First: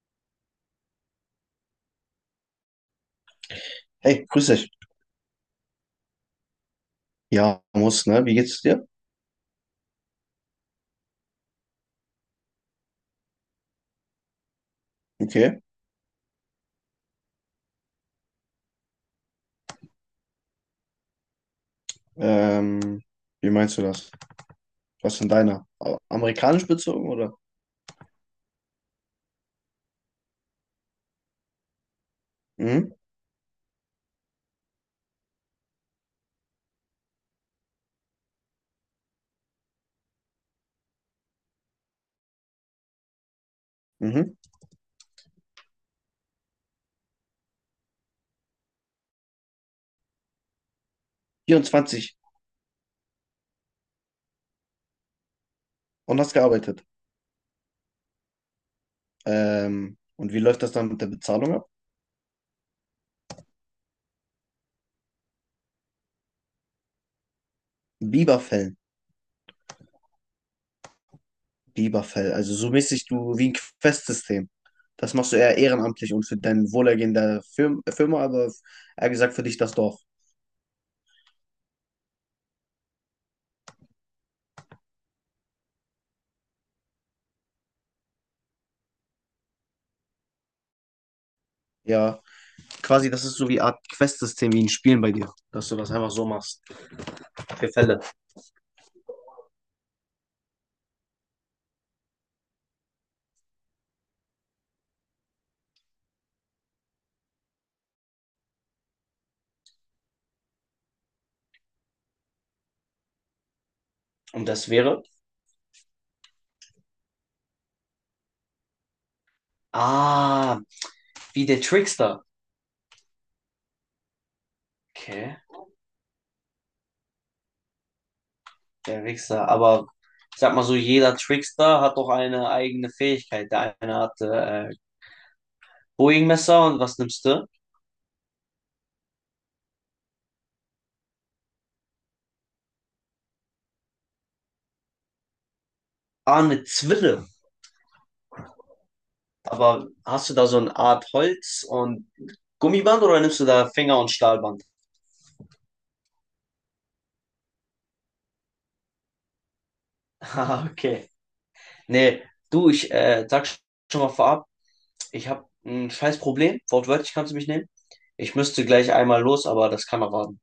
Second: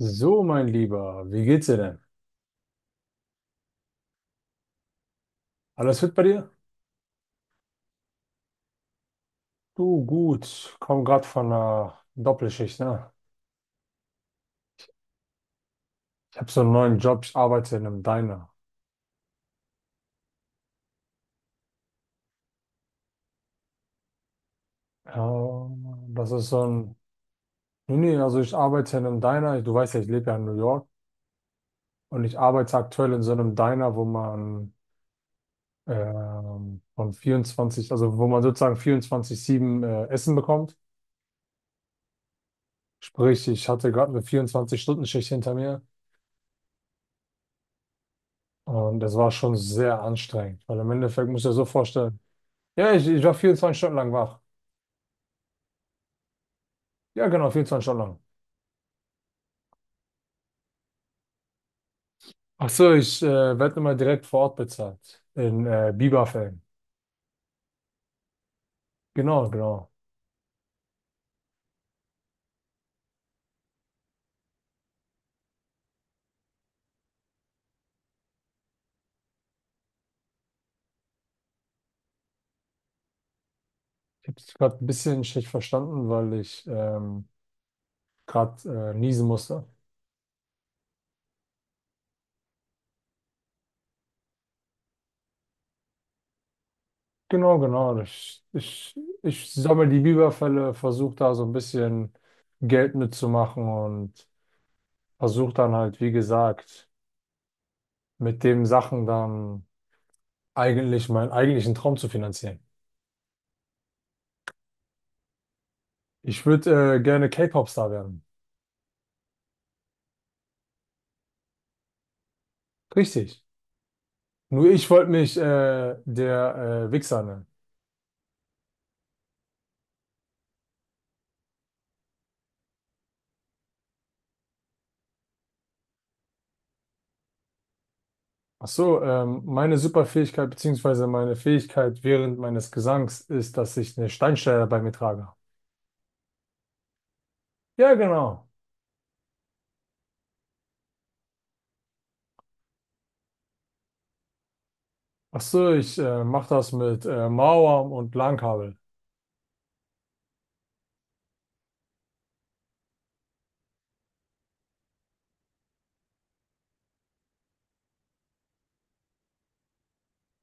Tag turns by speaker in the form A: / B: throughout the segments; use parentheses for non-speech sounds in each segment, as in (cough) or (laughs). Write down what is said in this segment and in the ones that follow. A: So, mein Lieber, wie geht's dir denn?
B: Hey, grüß dich.
A: Alles fit bei dir?
B: Ja, muss, ne? Wie geht's dir?
A: Du, gut. Komm gerade von einer Doppelschicht, ne?
B: Okay.
A: Ich habe so einen neuen Job, ich arbeite in einem Diner.
B: Ähm, Wie meinst du das? Was ist denn deiner?
A: Ja, das ist so
B: Amerikanisch
A: ein.
B: bezogen, oder?
A: Nee, nee, also ich arbeite in einem Diner. Du weißt ja, ich lebe ja in New York. Und ich arbeite
B: Mhm,
A: aktuell in so einem Diner, wo man von 24, also wo man sozusagen 24-7 Essen bekommt. Sprich, ich hatte gerade eine
B: mhm.
A: 24-Stunden-Schicht hinter mir. Und das war schon sehr anstrengend, weil im Endeffekt muss ich dir so
B: Vierundzwanzig.
A: vorstellen. Ja, ich war 24 Stunden lang wach.
B: Und hast gearbeitet.
A: Ja, genau, vierundzwanzig Stunden lang.
B: Und wie läuft das dann mit der Bezahlung ab?
A: Ach so, ich werde immer direkt vor Ort bezahlt. In Bieberfällen.
B: Biberfell.
A: Genau, genau.
B: Biberfell. Also so mäßig du wie ein Questsystem. Das machst du eher ehrenamtlich und für dein Wohlergehen der Firma, aber eher gesagt für dich das Dorf.
A: Ich habe es gerade ein bisschen schlecht verstanden, weil ich gerade niesen musste.
B: Ja, quasi das ist so wie eine Art Questsystem wie in Spielen bei dir, dass du das einfach so machst.
A: Genau,
B: Für
A: genau.
B: Fälle.
A: Ich sammle die Biberfälle, versuche da so ein bisschen Geld mitzumachen und versuche dann halt, wie gesagt, mit dem Sachen dann eigentlich meinen eigentlichen Traum zu finanzieren.
B: Und das wäre?
A: Ich würde gerne K-Pop-Star werden.
B: Ah, wie der Trickster.
A: Richtig. Nur ich wollte
B: Okay,
A: mich der Wichser nennen.
B: der Wichser. Aber ich sag mal so, jeder Trickster hat doch eine eigene Fähigkeit. Der eine hat Boeing-Messer und was nimmst du?
A: Ach so, meine Superfähigkeit beziehungsweise meine Fähigkeit während meines Gesangs ist, dass ich eine Steinschleuder bei mir trage.
B: Ah, eine Zwille.
A: Ja, genau.
B: Aber hast du da so eine Art Holz und Gummiband oder nimmst du da Finger- und Stahlband?
A: Ach so, ich mache das mit Mauern und Langkabel.
B: (laughs) Ah, okay. Nee, du, ich sag schon mal vorab, ich habe ein scheiß Problem. Wortwörtlich kannst du mich nehmen. Ich müsste gleich einmal los, aber das kann erwarten.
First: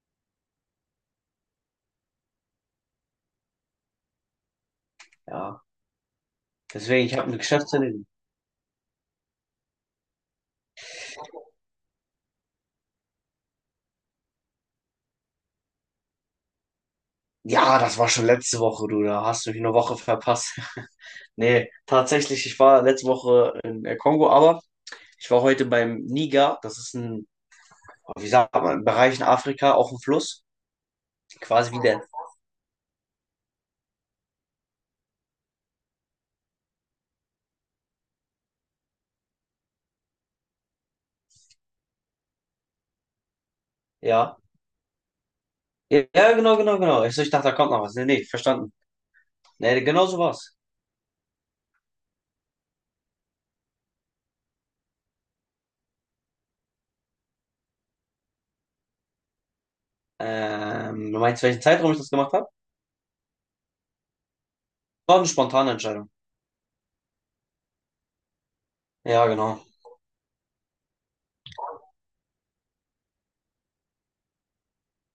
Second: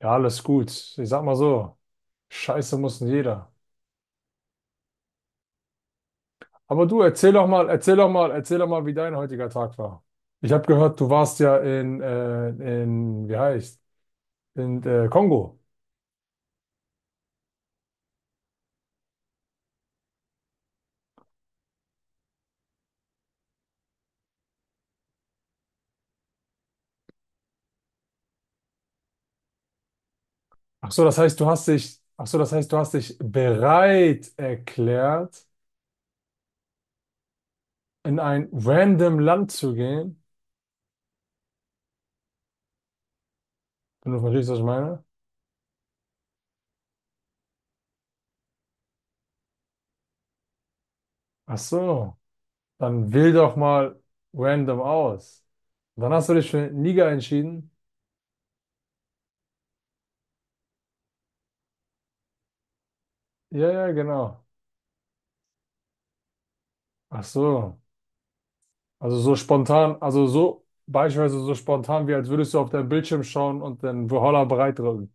A: Ja, alles gut. Ich sag mal so, Scheiße muss nicht jeder.
B: Ja,
A: Aber du,
B: deswegen, ich habe eine Geschäftsidee.
A: erzähl doch mal, wie dein heutiger Tag war. Ich habe gehört, du warst ja in, wie heißt, in Kongo.
B: Ja, das war schon letzte Woche, du. Da hast du mich eine Woche verpasst. (laughs) Nee, tatsächlich, ich war letzte Woche in der Kongo, aber ich war heute beim Niger. Das ist ein, oh, wie sagt man, ein Bereich in Afrika, auch ein Fluss.
A: Ach so,
B: Quasi wie der.
A: das heißt, du hast dich bereit erklärt, in ein random Land zu gehen. Wenn du
B: Ja.
A: verstehst, was ich meine?
B: Ja, ja, genau, genau, genau. Ich, so, ich dachte, da kommt noch was. Nee, nee, verstanden. Nee, genau so war's.
A: Ach so, dann wähl doch mal random aus. Dann hast du dich für Niger entschieden.
B: Du meinst, welchen Zeitraum ich das gemacht habe?
A: Ja, ja, genau.
B: War eine spontane Entscheidung.
A: Ach so. Also
B: Ja,
A: so
B: genau.
A: spontan, also so beispielsweise so spontan, wie als würdest du auf deinen Bildschirm schauen und den Valhalla bereit drücken.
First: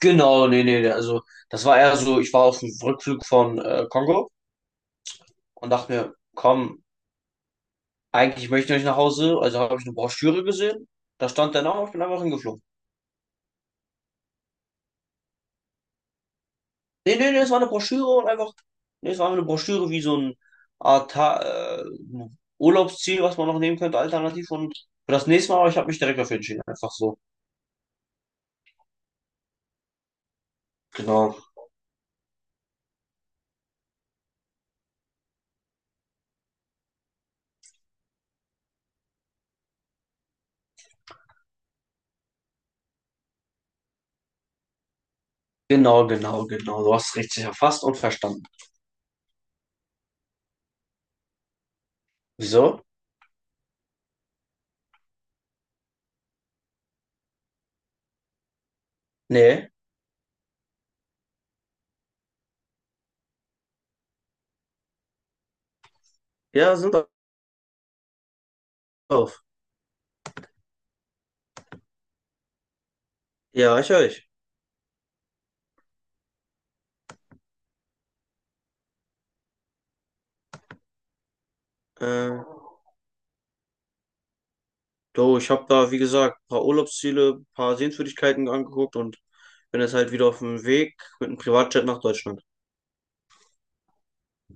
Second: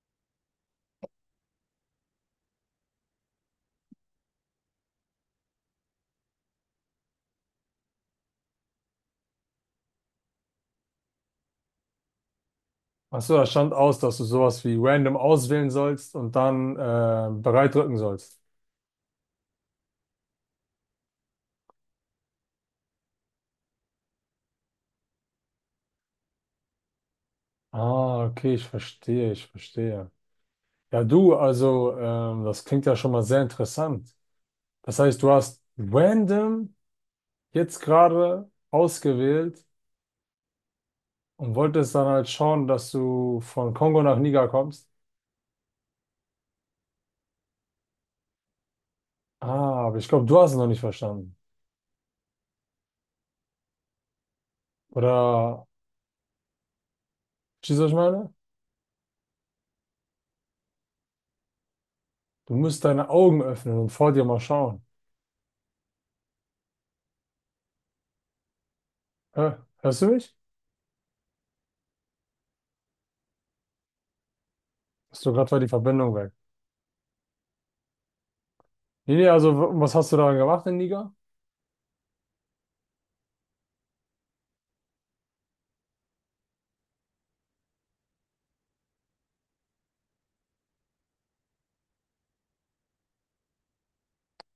B: Genau, nee, nee, also das war eher so, ich war auf dem Rückflug von Kongo und dachte mir, komm, eigentlich möchte ich nicht nach Hause, also habe ich eine Broschüre gesehen. Da stand der Name, ich bin einfach hingeflogen.
A: Ach so, da stand aus, dass du sowas wie random auswählen sollst und dann
B: Nee, nee, nee, es war eine
A: bereit drücken
B: Broschüre und
A: sollst.
B: einfach, nee, es war einfach eine Broschüre wie so ein Art äh, Urlaubsziel, was man noch nehmen könnte, alternativ. Und für das nächste Mal, aber ich habe mich direkt dafür entschieden, einfach so.
A: Ah, okay, ich verstehe. Ja, du,
B: Genau,
A: also, das klingt ja schon mal sehr interessant. Das heißt, du hast random jetzt gerade ausgewählt und wolltest dann halt schauen, dass du von Kongo nach Niger kommst.
B: genau, genau, genau. Du hast es richtig erfasst und verstanden.
A: Ah, aber ich glaube, du hast es noch nicht verstanden.
B: Wieso?
A: Oder, verstehst du, was ich meine?
B: Nee.
A: Du musst deine Augen öffnen und vor dir mal schauen.
B: Ja, sind auf.
A: Hä? Hörst du mich?
B: Ja, ich höre dich.
A: Hast du gerade war die Verbindung weg? Nee, nee, also, was hast du daran gemacht in Niger?
B: Äh, Du, ich habe da, wie gesagt, ein paar Urlaubsziele, ein paar Sehenswürdigkeiten angeguckt und bin jetzt halt wieder auf dem Weg mit einem Privatjet nach Deutschland.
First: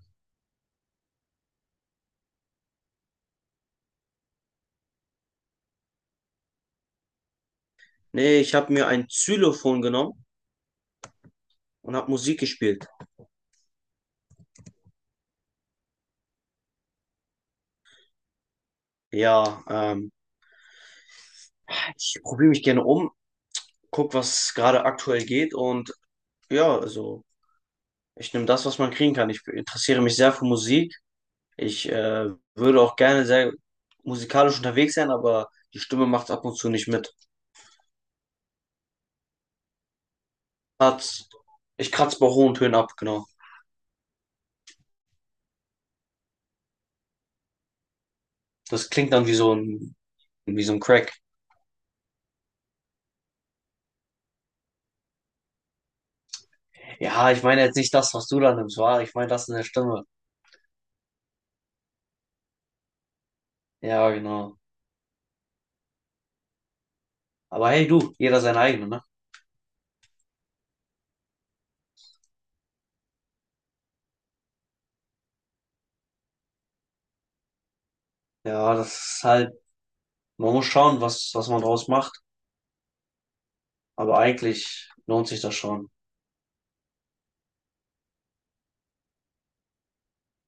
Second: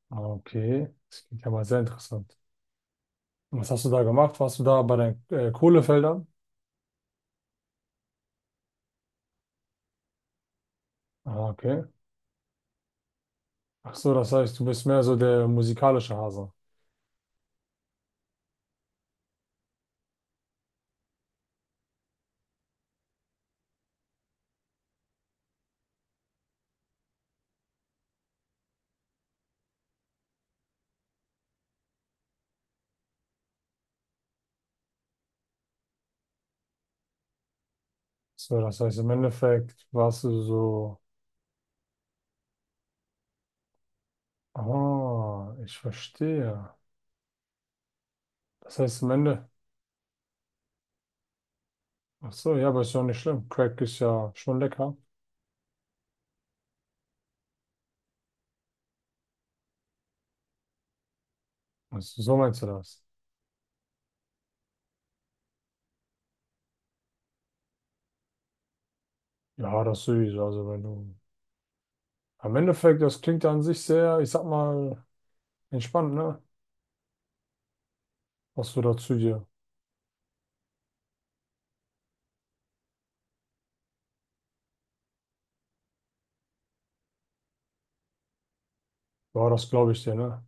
A: Ah, okay, das klingt ja mal sehr interessant. Und was hast du da gemacht? Warst du da bei den Kohlefeldern?
B: Nee, ich habe mir ein Xylophon genommen
A: Ah, okay.
B: und habe Musik gespielt.
A: Ach so, das heißt, du bist mehr so der musikalische Hase.
B: Ja, ich probiere mich gerne um, guck, was gerade aktuell geht und ja, also ich nehme das, was man kriegen kann. Ich interessiere mich sehr für Musik. Ich würde auch gerne sehr musikalisch unterwegs sein, aber die Stimme macht ab und zu nicht mit.
A: So, das heißt, im Endeffekt warst du so,
B: Kratz- Ich kratze bei hohen Tönen ab, genau.
A: ah, ich verstehe. Das
B: Das
A: heißt, im
B: klingt dann wie
A: Ende,
B: so ein wie so ein Crack.
A: ach so, ja, aber ist ja nicht schlimm. Crack ist ja schon lecker.
B: Ja, ich meine jetzt nicht das, was du da nimmst, war. Ich meine das in der Stimme.
A: Also, so meinst du das?
B: Ja, genau. Aber hey, du, jeder sein eigener, ne?
A: Ja, das sowieso. Also, wenn du, am Endeffekt, das klingt ja an sich sehr, ich sag mal, entspannt, ne? Was
B: Ja,
A: du
B: das
A: da zu
B: ist
A: dir,
B: halt, man muss schauen, was, was man draus macht. Aber eigentlich lohnt sich das schon.
A: ja, das glaube ich dir, ne?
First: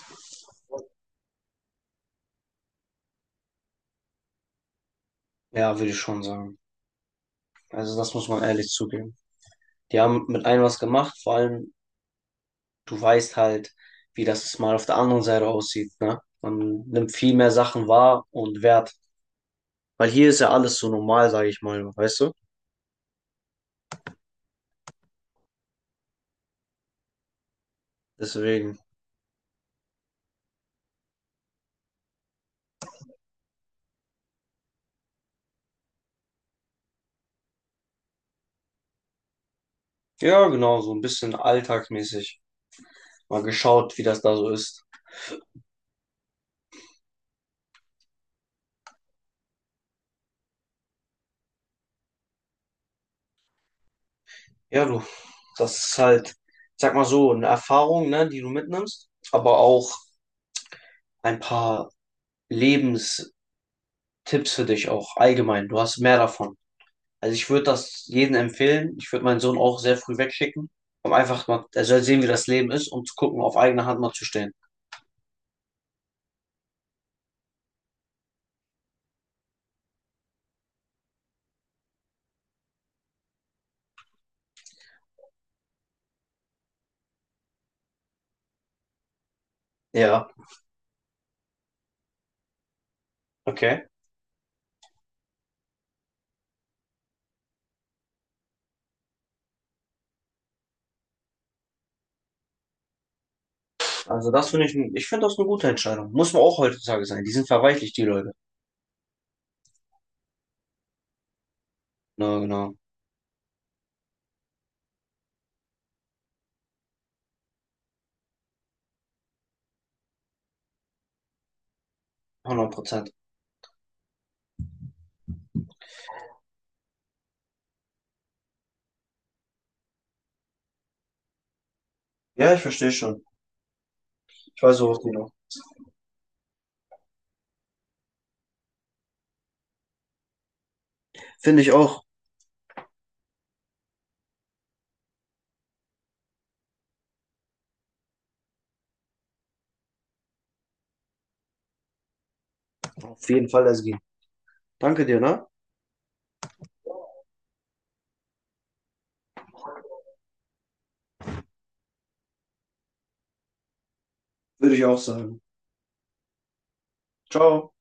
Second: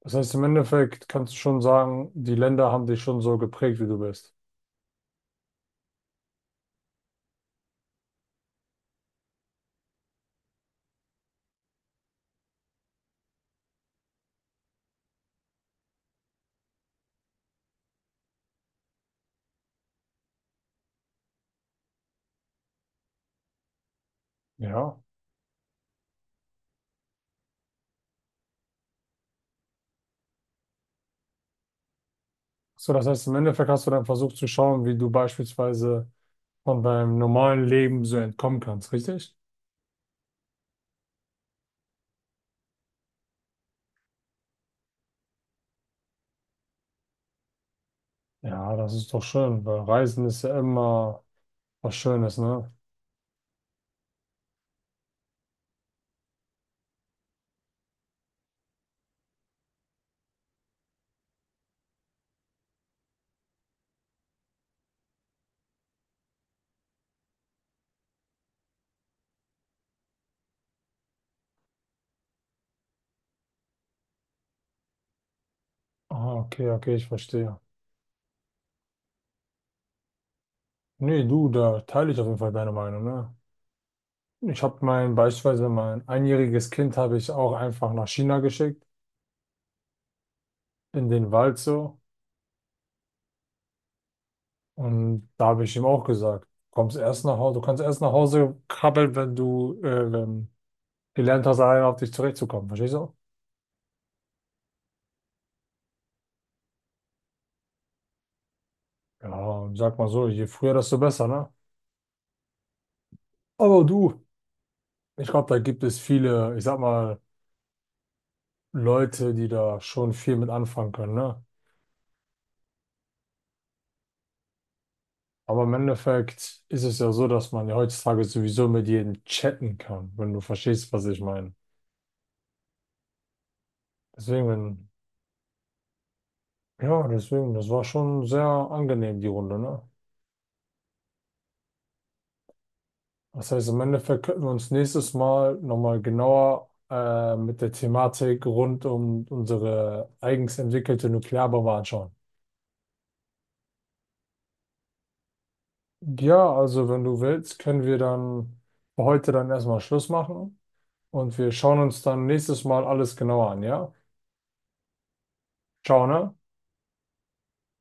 A: Das heißt, im Endeffekt kannst du schon sagen, die Länder haben dich schon so geprägt, wie du bist.
B: Ja, würde ich schon sagen. Also, das muss man ehrlich zugeben. Die haben mit einem was gemacht, vor allem, du weißt halt, wie das mal auf der anderen Seite aussieht, ne? Man nimmt viel mehr Sachen wahr und wert. Weil hier ist ja alles so normal, sage ich mal, weißt du?
A: Ja.
B: Deswegen.
A: So, das heißt, im Endeffekt hast du dann versucht zu schauen, wie du beispielsweise von deinem normalen Leben so entkommen kannst, richtig?
B: Ja, genau, so ein bisschen alltagsmäßig. Mal geschaut, wie das da so ist.
A: Ja, das ist doch schön, weil Reisen ist ja immer was Schönes, ne?
B: Ja, du, das ist halt, sag mal so, eine Erfahrung, ne, die du mitnimmst, aber auch ein paar Lebenstipps für dich auch allgemein. Du hast mehr davon. Also ich würde das jedem empfehlen. Ich würde meinen Sohn auch sehr früh wegschicken, um einfach mal, er soll sehen, wie das Leben ist, um zu gucken, auf eigene Hand mal zu stehen.
A: Ah, okay, ich verstehe. Nee, du, da teile ich auf jeden Fall deine Meinung, ne? Beispielsweise mein einjähriges Kind habe ich auch einfach nach China geschickt,
B: Ja,
A: in den Wald so.
B: okay.
A: Und da habe ich ihm auch gesagt, kommst erst nach Hause, du kannst erst nach Hause krabbeln, wenn du gelernt hast, alleine auf dich zurechtzukommen. Verstehst du?
B: Also das finde ich, ich finde das eine gute Entscheidung. Muss man auch heutzutage sein. Die sind verweichlicht, die Leute.
A: Ja, und sag mal so, je früher, desto besser, ne?
B: Na, genau.
A: Aber du, ich glaube, da gibt es viele, ich sag mal, Leute, die da schon viel mit anfangen können, ne?
B: 100%.
A: Aber im Endeffekt ist es ja so, dass man ja heutzutage sowieso mit jedem chatten kann, wenn du verstehst, was ich meine.
B: Ja, ich verstehe schon.
A: Deswegen,
B: Ich weiß,
A: wenn,
B: worauf du noch.
A: ja, deswegen, das war schon sehr angenehm, die Runde, ne?
B: Finde ich auch.
A: Das heißt, im Endeffekt könnten wir uns nächstes Mal nochmal genauer mit der Thematik rund um unsere eigens entwickelte Nuklearbombe anschauen.
B: Auf jeden Fall, Ezgi. Danke dir, ne?
A: Ja, also wenn du willst, können wir dann für heute dann erstmal Schluss machen und wir schauen uns dann nächstes Mal alles genauer an, ja?
B: Würde ich auch sagen.
A: Ciao, ne?
B: Ciao.